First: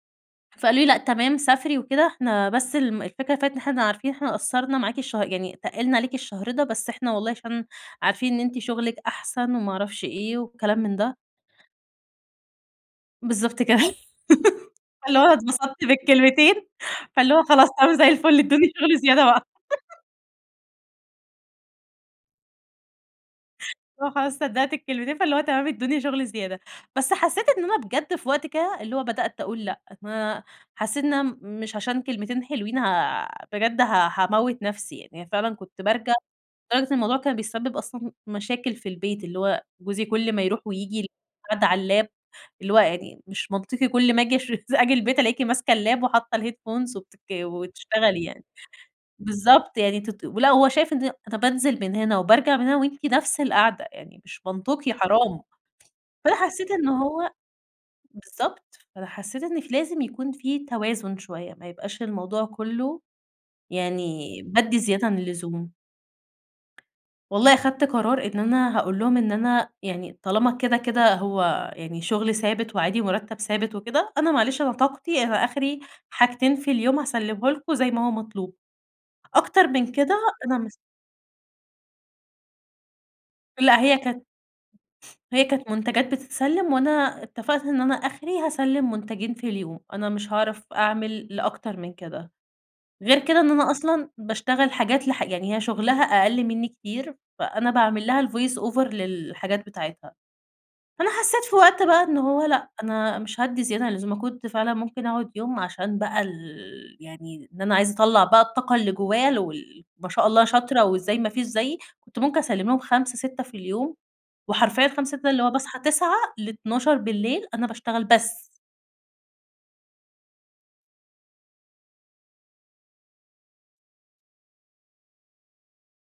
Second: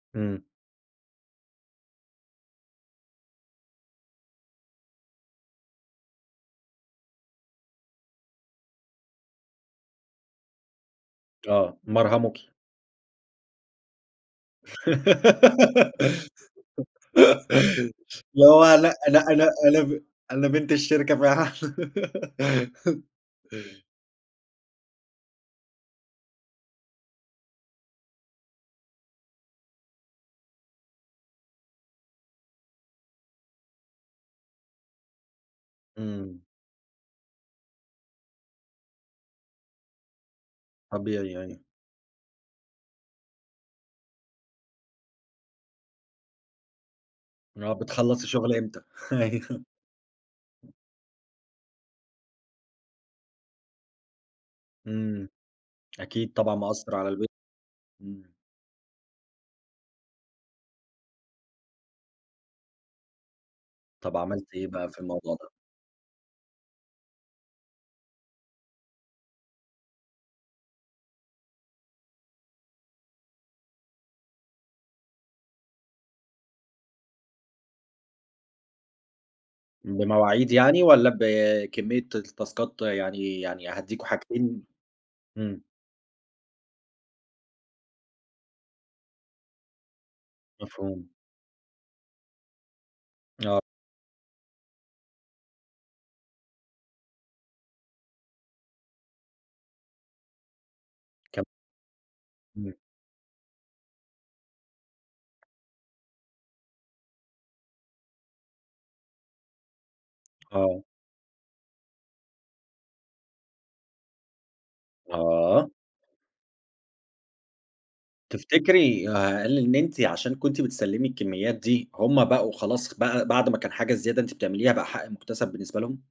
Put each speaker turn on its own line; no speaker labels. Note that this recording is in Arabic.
إمم.
فقال لي لأ تمام سافري وكده إحنا بس الم الفكرة [unintelligible] إن إحنا عارفين إحنا قصّرنا معاكِ الشه يعني تقلنا عليكِ الشهر ده، بس احنا والله عشان عارفين إن أنتِ شغلِك أحسن وما اعرفش إيه والكلام من ده.
آه، مرهموكِ.
بالضبط كده فاللي هو اتبسطت بالكلمتين، فاللي هو خلاص تمام زي الفل
اللي
ادّوني
هو لأ،
شغل
لأ،
زيادة بقى.
لأ، أنا ب أنا بنت الشركة فعلًا.
اللي هو خلاص صدقت الكلمتين فاللي هو تمام ادّوني شغل زيادة، بس حسّيت إن أنا بجد في وقت كده اللي هو بدأت اقول لأ، ما حسّيت إن أنا م مش عشان كلمتين حلوين ها بجد ها هاموّت نفسي يعني، فعلًا كنت بارجع
إمم.
لدرجة الموضوع كان بيسبب أصلًا مشاكل في البيت، اللي هو جوزي كل ما يروح وييجي يل
طبيعي
[unintelligible]
أيوه.
قاعدة على اللاب اللي هو يعني مش منطقي كل ما اجي [unintelligible] أجي البيت ألاقيكِ ماسكة اللاب وحاطة الheadphones وبتتك
اللي هو
وتشتغلي
بتخلّصي
يعني
شغل إمتى؟ أيوه.
بالضبط يعني تت ولأ وهو شايف إن [unintelligible] بانزل من هنا وبارجع من هنا وأنتِ نفس القعدة، يعني مش منطقي
إمم،
حرام
أكيد
فأنا
طبعًا
حسّيت
مأثّر
إنه
على البيت.
هو
إمم.
بالضبط فأنا حسّيت إن في لازم يكون في توازن شوية، ما يبقاش الموضوع كلّه
طب
يعني
عملتِ إيه
بادّي
بقى في
زيادة عن
الموضوع ده؟
اللزوم. والله خدت قرار إن أنا هاقول لهم إن أنا يعني طالما كده كده هو يعني شغل ثابت، وعادي ومرتّب ثابت وكده أنا معلش أنا طاقتي أنا آخري حاجتين في اليوم هاسلمه لكم زي ما هو مطلوب، أكتر من كده
بمواعيد
أنا مش
يعني والّا بكمية التاسكات؟ يعني يعني
لأ هي
هادّيكم
كانت
حاجتين
هي
إمم.
كانت منتجات بتتسلّم، وأنا اتفقت إن أنا آخري هاسلّم منتجين في اليوم، أنا مش عارف
مفهوم.
أعمل لأكتر من كده، غير كده إن
آه.
أنا أصلًا باشتغل حاجات لح يعني هي شغلها أقل منّي كتير فأنا باعمل لها الvoice over للحاجات بتاعتها، فأنا
كام؟
حسّيت في وقت بقى إنه هو لأ
إمم.
أنا مش هادّي زيادة عن اللزوم، ما كنت فعلًا ممكن اقعد يوم عشان بقى ال يعني إن أنا عايزة اطلع بقى الطاقة اللي جوايا ال وال ما شاء الله
آه.
شاطرة وإزاي ما فيش زيي، كنت ممكن اسلّم لهم 5، 6 في اليوم وحرفيًا 5، 6 اللي هو
آه.
باصحّى 09:00 ل000:00 أنا باشتغل بس.
تفتكري هل إن أنتِ عشان كنتِ بتسلمي الكميات دي هُم بقوا خلاص بقى بعد ما كان حاجة زيادة أنتِ بتعمليها بقى حق مكتسب بالنسبة لهم؟